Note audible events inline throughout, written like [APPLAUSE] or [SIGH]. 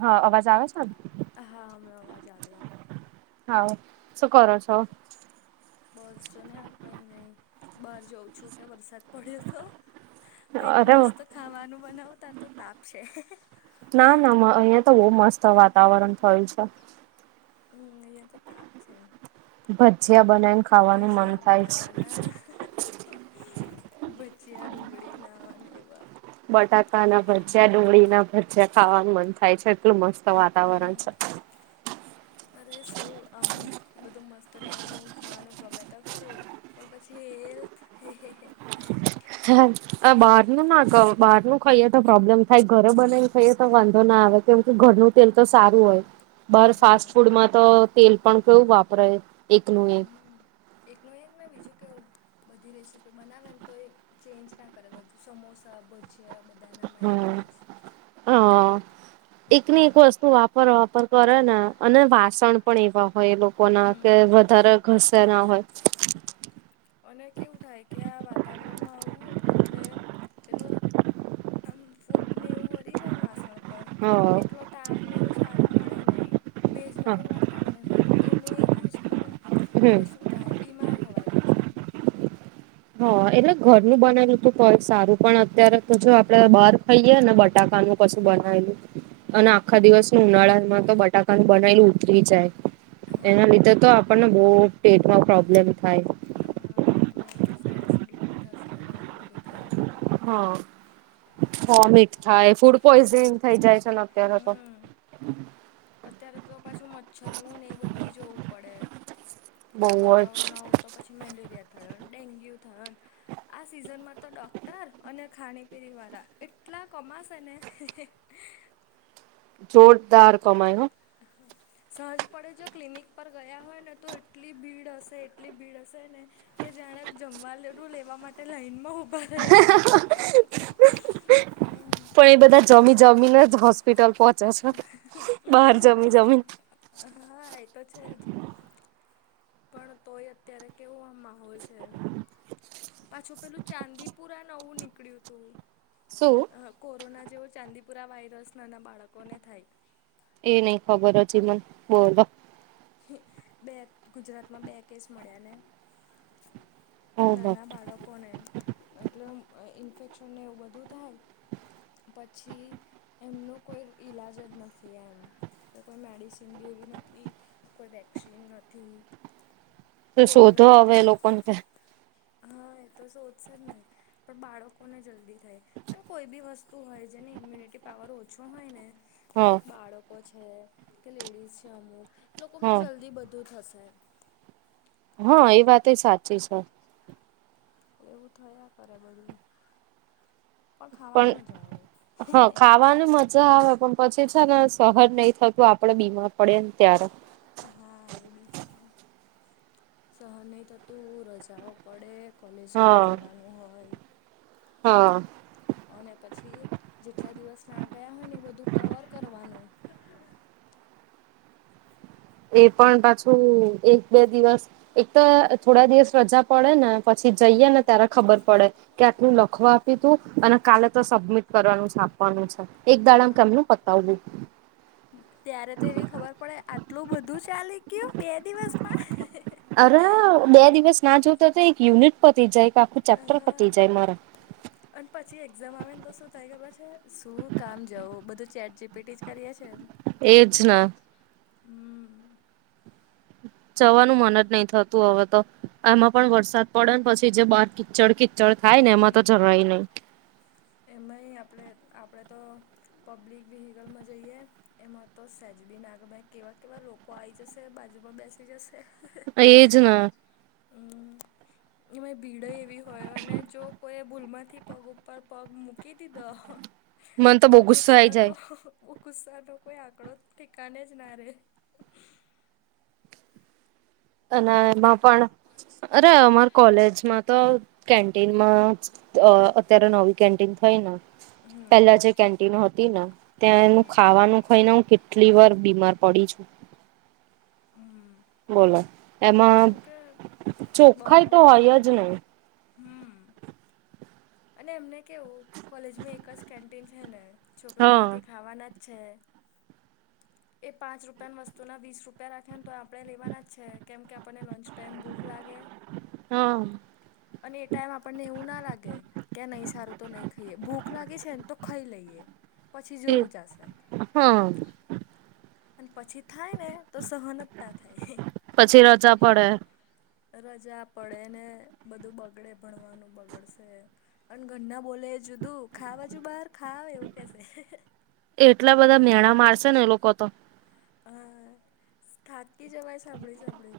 હા અવાજ આવે છે. ને હા મે આવાજ આદ. હા શું કરો છો બસ જોો ને કઈ નઈ બહાર જાઉં છું કે્યા વરસાદ પડ્યો હતો તોક અરે મસ્ત ખાવાનું બનાવતા તો તાપશે ના ના અહિયાયા તો બહુ મસ્ત વાતાવરણ થયું છે હમ અહિયાં તો તાપ છે ભજિયા બ ભજીયા બનાવાના ભચિયા ડુંગળી નાને એવા બટાકા ના ભજયા ડુંગળી ના ભજયા ખાવાનું મન થાય છે એટલું મસ્ત વાતાવરણ હમ છે [INAUDIBLE] અરે શું આમ બધું મસ્ત નવું નવું ખાવાનું ગમે ત ખારું પણ પછી હેલ્થ હ બહાર ન ના બહાર નું ખાઈએ તો પ્રોબ્લેમ થાય ઘરે બનાને ખાઈએ તો વાંધો ના આવે કેમ કે ઘરનું તેલ તો સારું હોય બહાર તેલ ફાસ્ટ પણ કેવું વાપરે ફૂડમાં તો તેલ પણ કેયું વાપરે એકનું એક હમ એકનું એ જ મેં બીજું કે બધી રેસીપી બનાવે ને તો એ ચેન્જ ના કરે બધું સમોસા ભજી જે આ બધાનામાં હમ એનું એ જ હ એક ની એક વસ્તુ વાપર વાપર કરે ને અને વાસણ પણ એવા હોય એ લોકો ના કે હમ વધારે ઘસે ના હોય અને કેવું થાય કે આ વાતાવરણમાં આવું એટલે પેલું આમ ફૂગને એવું વરી જાય ને વાસળ એટલો હા તાપ ને એવું સારું મળે નહી ભેજબારું વાત વાતાવરણ હોય ને એનું એ યુઝ કરે હમ એટલે શું થાય બીમાર થવાય પછી હા એટલે ઘરનુંું બનાલું તું કય સારું પણ અત્યારે તો જો આપડે ખઈએે ને બટાકાનું પું બનાવેલું અને આખા દિવસ ઉનાળામાં તો બટાકાનું બનાલું ઉતરી જાય એના લીધે તો આપણને બહ પેટમાં પ્રોબ્લેમ થાય હા પેટમાં એવું થશે એસિડિટી થશે અને એવું બધું થયા કદામ હા વોમિટ થાય ફૂડ પોઈઝનિંગ થઈ જાય છે ને અત્યારે તો હમ અત્યારે તો પાછું મચ્છર નું ને એ બધું જોવું પડે બહુ જ વાતાવરણ આવ તો પછી મેલેરિયા થય ને ડેન્ગ્યુ થય ને આ સિઝનમાં તો ડોક્ટર અને ખાણી પીણી વાળા એટલા કમાસ જોરદાર કમાાય હ હા સહજ પડે જો ક્લિનિક પર ગયા હોય ને તો એટલી ભીડ હશે એટલી ભીડ હશે ને કે જાણે જમવા લડું લેવા માટે, લાઈનમાં ઉભા રહ્યા હોય. પણ એ બધા જમી જમીને જ હોસ્પિટલ પોહોંચ્યા છે, બહાર જમી જમીને. હા, એતો છે જ. પણ તોય અત્યારે કેવો આમ માહોલ છે. પાછું પેલું ચાંદીપુરા નવું નીકળ્યું હતું. શું? કોરોના જેવો ચાંદીપુરા વાયરસનાના બાળકોને થાય. એ નઈ ખબર, હજી મને બોલો. બે ગુજરાતમાં બે કેસ મળ્યાને. નાના બાળકોને એટલે ઈન્ફેક્શન ને એવું બધું થાય. પછી. એમનો કોઈ ઈલાજ જ નથી, એમ કે કોઈ મેડિસિન બી એવી નથી. કોઈ વેક્સિન નથી. તો શોધો, કોરોનામાં હવે કેમ લોકોને. હા, એ તો શોધશે જ નહીં, પણ બાળકોને જલ્દી થાય. પણ કોઈ બી વસ્તુ હોય, જેની ઈમ્યુનિટી પાવર ઓછો હોય ને. હા લાઈક બાળકો છે, કે લેડીઝ છે, અમુક લોકો અને હા જલ્દી બધું થશે‌. હા, એ વાત સાચી છે. એવું થયા કરે, બધું પણ ખાવાની મજા આવે. આવવાની. આવે પણ પછી છે ને, સહન નહી થતું, આપડે બીમાર પડે ને ત્યારે. હા, એ બી છે સહન નહીં થતું, રજાઓ પડે, કોલેજ સ્કૂલ હા જવાનું હોય. હા. અને પછી જેટલા દિવસ ના ગયા હોય ને, એ બધું કવર કરવાનું. એ પણ પાછું એક-બે દિવસ, એક તો થોડા દિવસ રજા પડે ને. પછી જઈએે હમ ને, ત્યારે ખબર પડે. કે આટલું લખવા આપ્યું તું, અને કાલે તો સબમિટ કરવાનું છે, આપવાનું છે. એક દાડામાં હા કેમનું પતાવવું. ત્યારે તો એવી ખબર પડે, આટલું બધું ચાલી ગયું, બે દિવસમાં. અરે બે દિવસ ના જોતો તો, એક યુનિટ પતી જાય કે, આખું ચેપ્ટર પતી જાય મારા. [UNINTELLIGIBLE] અને પછી એક્ઝામ આવે ને, તો શું થાય, ખબર છે? શું કામ જવું? બધું ચેટ જીપીટી જ કરીએ છે. એજ ને હમ્મ. જવાનું મન જ નહી થતું, હવે તો એમાં પણ વરસાદ પડે, પછી જે બાર કીચડ કિ -ચળ થાય ને, એમાં તો જવાય નહી. એમાંય આપણે આપણે તો. પબ્લિક વ્હિકલમાં જઈએ, એમાં તો સેજ બી ના ગમે, ભાઈ, કેવા કેવા લોકો આવી જશે, બાજુમાં બેસે. એજ ને [UNINTELLIGIBLE] એ ભીડ એવી હોય, અને જો કોઈ ભૂલમાંથી પગ ઉપર. પગ મૂકી દીધો, મને તો બહુ ગુસ્સો આઈ ગુસારો. જાય ગુસ્સા ન કોઈ આંકડો, ઠેકાને જ ના રે. અને એમાં પણ અરે, અમારે કોલેજમાં. તો કેન્ટીનમાં અત્યારે, નવી કેન્ટીન થઈ ને. હમ. પેલા જે કેન્ટિન હતી ને, હમ. ત્યાંનું ખાવાનું ખાઈને હું. કેટલી વાર બીમાર પડી છું. હમ્મ. બોલો, એમાં ચોખાઈ તો હોય જ નહી‌. ‌‌ હમ્મ‍‍‍. અને એમને કેવું કોલેજમાં એક જ કેન્ટીન છે ને, છોકરા હા અહિયાયાંથી ખાવાના જ છે. [INAUDIBLE] એ પાંચ રૂપિયાની વસ્તુના વીસ રૂપિયા રાખેને તો આપણે લેવાના જ છે. કેમ કે આપણને લંચ ટાઈમ ભૂખ લાગે. હમ્મ અને એ ટાઈમ આપણને એવું ના લાગે- કે નહી સારું તો નહી ખાઈએ ભૂખ લાગે છે. ને તો ખાઈ લઈએ પછી એ જોયું જશે- હા અને પછી થાય ને તો સહન જ ના થાય. પછી રજા પડે રજા પડે ને બધું બગડે ભણવાનું બગડશે. અને ઘરના બોલે એ જુદું ખા બાજુ બહાર ખાઈ એવું કેશે‌- એટલા બધા મેણા મારશે ને એ લોકો- તો હા થાકી જવાય સાંભળી સાંભળે-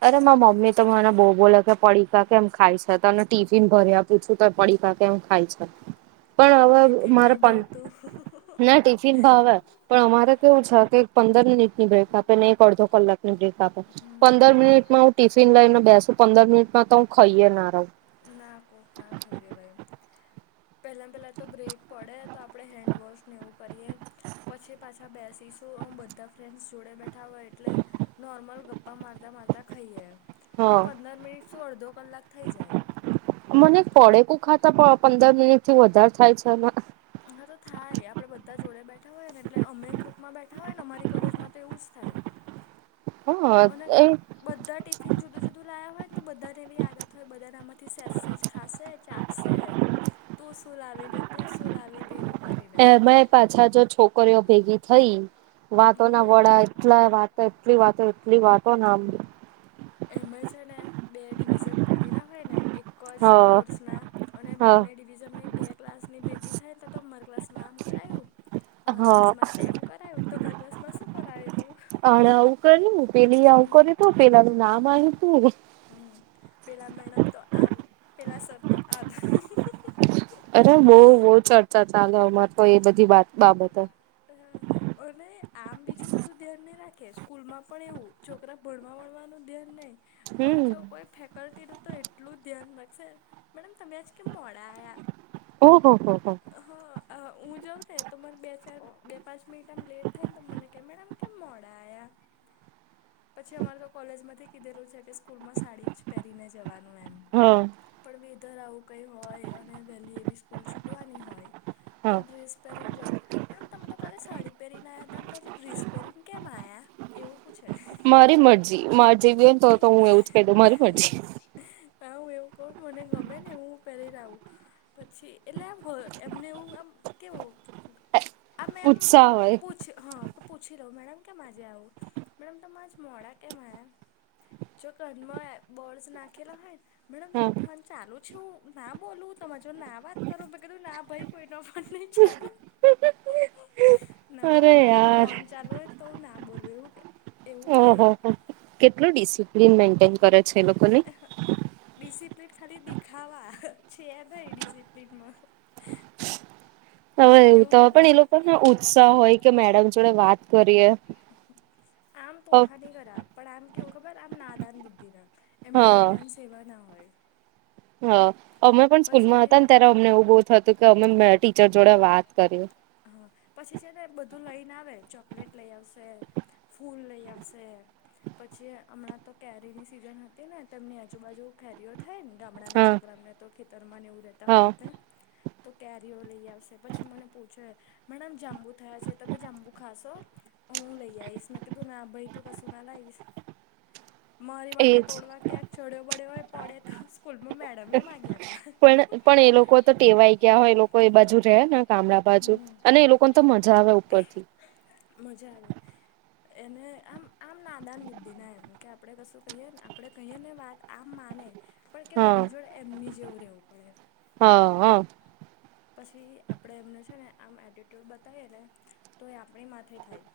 અરે મારા મમ્મી તો મને બહુ બોલ કે પડીકા કે એમ ખાય છે તને ટીફિન ભર્યા- પૂછું તો પડીકા કે એમ ખાય છે. પણ હવે ટિફિન નહી મારા ભાવતું ના ટિફિન ભાવે- પણ અમારે કેવું છે કે પંદર મિનિટની બ્રેક આપે ને એક અડધો કલાકની બ્રેક આપે. પંદર મિનિટમાં હું ટિફિન લઈને બેસુ પંદર મિનિટમાં તો હું ખાઈએ ના રહું. ના કોક ના ખાઈ રેવાય એમ. પહેલા પહેલા તો બ્રેક પડે તો આપણે હેન્ડવોશ ને એવું કરીએ પછી પાછા બેસીશું હું બધા ફ્રેન્ડ્સ જોડે બેઠા હોય. એટલે નોર્મલ ગપ્પા મારતાં મારતાં ખાઈએ તો હા પંદર મિનિટ શું અડધો કલાક થઈ જાય. મને એક પળેકું ખાતા પણ પંદર મિનિટ થી વધારે થાય છે ને- હા તો થાય આપડે બધા જોડે બેઠા હોય ને એટલે અમે ગ્રુપમાં બેઠા હોય ને અમારી કોલેજમાં તો એવું જ થાય. હા અને બધા ટિફિન જુદું જુદું લાયા હોય ને તો બધાને એવી આદત હોય બધાને આમાંથી સેજ સેજ [UNINTELLIGIBLE] ખાશે ચાખશે તું શું લાવી ને તું શું લાવીને એવું. કરીને એમાં પાછા જો છોકરીઓ ભેગી થઈ વાતો ના હમ વડા એટલા વાત એટલી વાતો એટલી વાતો ને આમ એમાં છે ને બે ડિવિઝન પાડેલા હોય ને એક જે હા કોર્સના અને હા બંને ડિ -વિઝનમાં એ બે ક્લાસ ની ભેગી થાયને તો અમારા ક્લાસમાં આમ કરાયવુ અમારા હા ક્લાસમાં તેમ કરાવ્યું તમારા ક્લાસમાં શું કરાવ્યું હતું? આળ [UNINTELLIGIBLE] કરી પેલીએ આવું કર્યું હતું પેલાનું નામ આવ્યુ હતું. હમ પેલા મેડમ તો આમ પેલા સર તો આમ. અરે બોવ બોવ ચર્ચા ચાલે અમારે તો એ બધી વાત બાબતે- હા. અને આમ બીજું બધું ધ્યાન નહી રાખે સ્કૂલમાં પણ એવું છોકરા ભણવા ભણવાનું ધ્યાન નહીં- હમ પણ જો કોઈ ફેકલ્ટીનું તો એટલું ધ્યાન રાખશે મેડમ તમે આજ કેમ મોડા આયા. ઓહ હો હો. હા હું જાઉં ને તો મને બે ચાર બે પાંચ મિનિટ આમ લેટ થાય ને તો મને કહે મેડમ કેમ મોડા આયા. [UNINTELLIGIBLE] પછી અમારે તો કોલેજમાંથી કીધેલું છે. કે સ્કૂલ માં સાડી જ પહેરીને જવાનું એમ. હા. પણ વેધર આવું કઈ હોય અને વહેલી એવી સ્કૂલ હોય હા તો ડ્રેસ પહેરીને જઉ મેડમ તમે તો કાલે સાડી પહેરીને આવ્યા તા ને ડ્રેસ પેરીને કેમ આયા એવું પૂછે. મારી મરજી માર જેવી હોયને તો તો હું એવું જ કહી દઉ મારી મરજી. હા હું એવું કહું મને ગમે ને હું પહેલી આવું પછી એટલે આમ એમને એવું આમ કેવું આ મેમ ઉત્સાહ હોય પૂછ હા પૂછી લઉં મેડમ કેમ આજે આવું મેડમ તમે આજ મોડા કેમ આયા. જો કાનમાં બોર્ડસ નાખેલા હોય ને મેડમ હા તમારો ફોન ચાલુ છું ના બોલું તમે જો ના વાત કરું મેં કીધું આ ભાઈ કોઈ ન પણ નહી ચાલુ ના અરે મેડમ યાર ફોન ચાલુ હોય તો ના બોલવું એવું કે એવું કે કેટલુ ડિસિપ્લિન મેન્ટેન કરે છે એ લોકોને નઈ ડિસિપ્લીન ખાલી દેખાવા છે નઈ ડિસિપ્લિનમાં. હવે એવું તો હોય પણ એ લોકોને ઉત્સાહ હોય કે મેડમ જોડે વાત કરીએ. આમ હા તોફાની ખરાબ પણ આમ કેવું ખબર આમ નાદાન બુદ્ધિ ના એમને ઇન્ટર્નસ એવા ના હોય. હ અમે પણ સ્કૂલમાં પછી હતા ને ત્યારે અમને એવું બોવ થતું કે અમે મે ટીચર જોડે વાત કરીએ. હા પછી છે ને બધું લઈને આવે ચોકલેટ લઈ આવશે. ફૂલ લઈ આવશે પછી હમણાં તો કેરીની સિઝન હતી ને તેમની આજુબાજુ કેરીઓ થાય ને ગામડા ના હા. છોકરાને તો ખેતરમાં નેવું રહેેતા હા હોય તો કેરીઓ લઈ આવશે પછી મને પૂછો મડમ જાંબુ થયા છે તમે જાંબુ ખાશો હું લઈ આઈશ મે કધું ના આભાાઈ તું ક સુું ના લાઈ [INAUDIBLE] મારી માટે એજ તોડવા ક્યાંક ચડ્યો પડ્યો હોય પડે તો સ્કૂલમાં મેડમે એ પણ પણ એ લોકો તો ટેવાય ગયા હોય એ લોકો એ બાજુ રહે ને ગામડા બાજુ હમ. અને એ લોકોને તો મજા આવે ઉપરથી મજા મજા આવે એને આમ આમ નાદાન બુદ્ધિ ના એમ કે આપણે કશું કહીએ ને આપણે કહીએ ને વાત આમ માને પણ કેવું હા. એમની જોડે એમની જેવું રહેવું પડે હા હ પછી આપણે એમનું છે ને આમ એટિટ્યૂડ બતાવીએ ને તો એ આપણી માથે થાય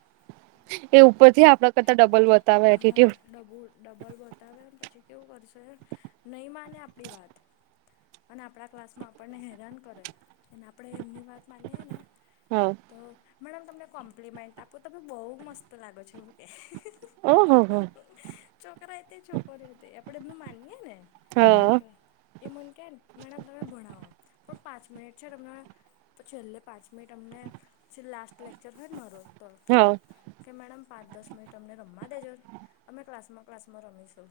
એ ઉપર થી આપણા કરતા ડબલ બતાવે હા એટ્યુડ ડબુ ડબલ બતાવેમ પછી કેવું કરશે નહીં માને આપણી વાત અને આપણા ક્લાસ માં આપણને હેરાન કરે એ આપણે એમની વાત માનીએે ને હા. તો મેડમ તમને કોમ્પ્લિમેન્ટ આપવું તમે બહુ મસ્ત લાગો છે કે ઓહ હો હો. છોકરા એ તે છોકરી હતી આપડે એમનું માનીયે ને હા એ મને કે મેડમ તમે ભણાવો પણ પાંચ મિનિટ છે તમને પછીલ્લે પાંચ મિનિટ અમને પછી લાસ્ટ લેક્ચર હોય ને મારો તો હા કે મેડમ પાંચ દસ મિનિટ અમને રમવા દેજો અમે ક્લાસમાં ક્લાસમાં રમીશું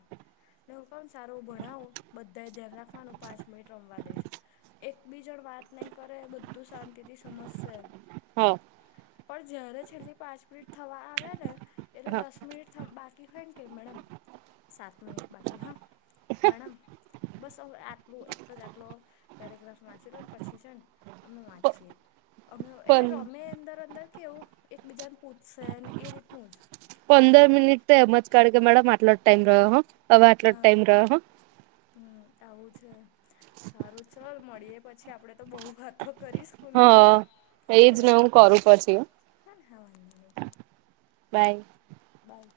નવું કામ સારું ભણાવો બધા ધ્યાન રાખવાનું પાંચ મિનિટ રમવા દઈશ એક બીજણ વાત નહીં કરે બધું શાંતિથી સમજશે હ પણ જય્યારે છેલ્લી પાંચ મિનિટ થવા આવે ને એટલે દસ મિનિટ બાકી હોય ને કે મેડમ સાત મિનિટ બાકી હા મેડમ બસ હું આટલું એક જ આટલો પેરાગ્રાફ વાંચીલો ને પછી છે ને અમે માચી અમે એટલે પણ રમે અંદર અંદર કેવું એકબીજાને પૂછશે એ રીતનું જ પંદર મિનિટ તો એમ જ કાઢ કે મેડમ આટલો જ ટાઈમ રહ્યો હો હવે આટલો જ હા ટાઈમ રહ્યો હો હમ આવું છે સારું ચાલ મળીયએ પછી આપડે તો બહુ વાતો કરીશ હા એજ ન હું કરું પછી હા હા વા છે બાય બાય.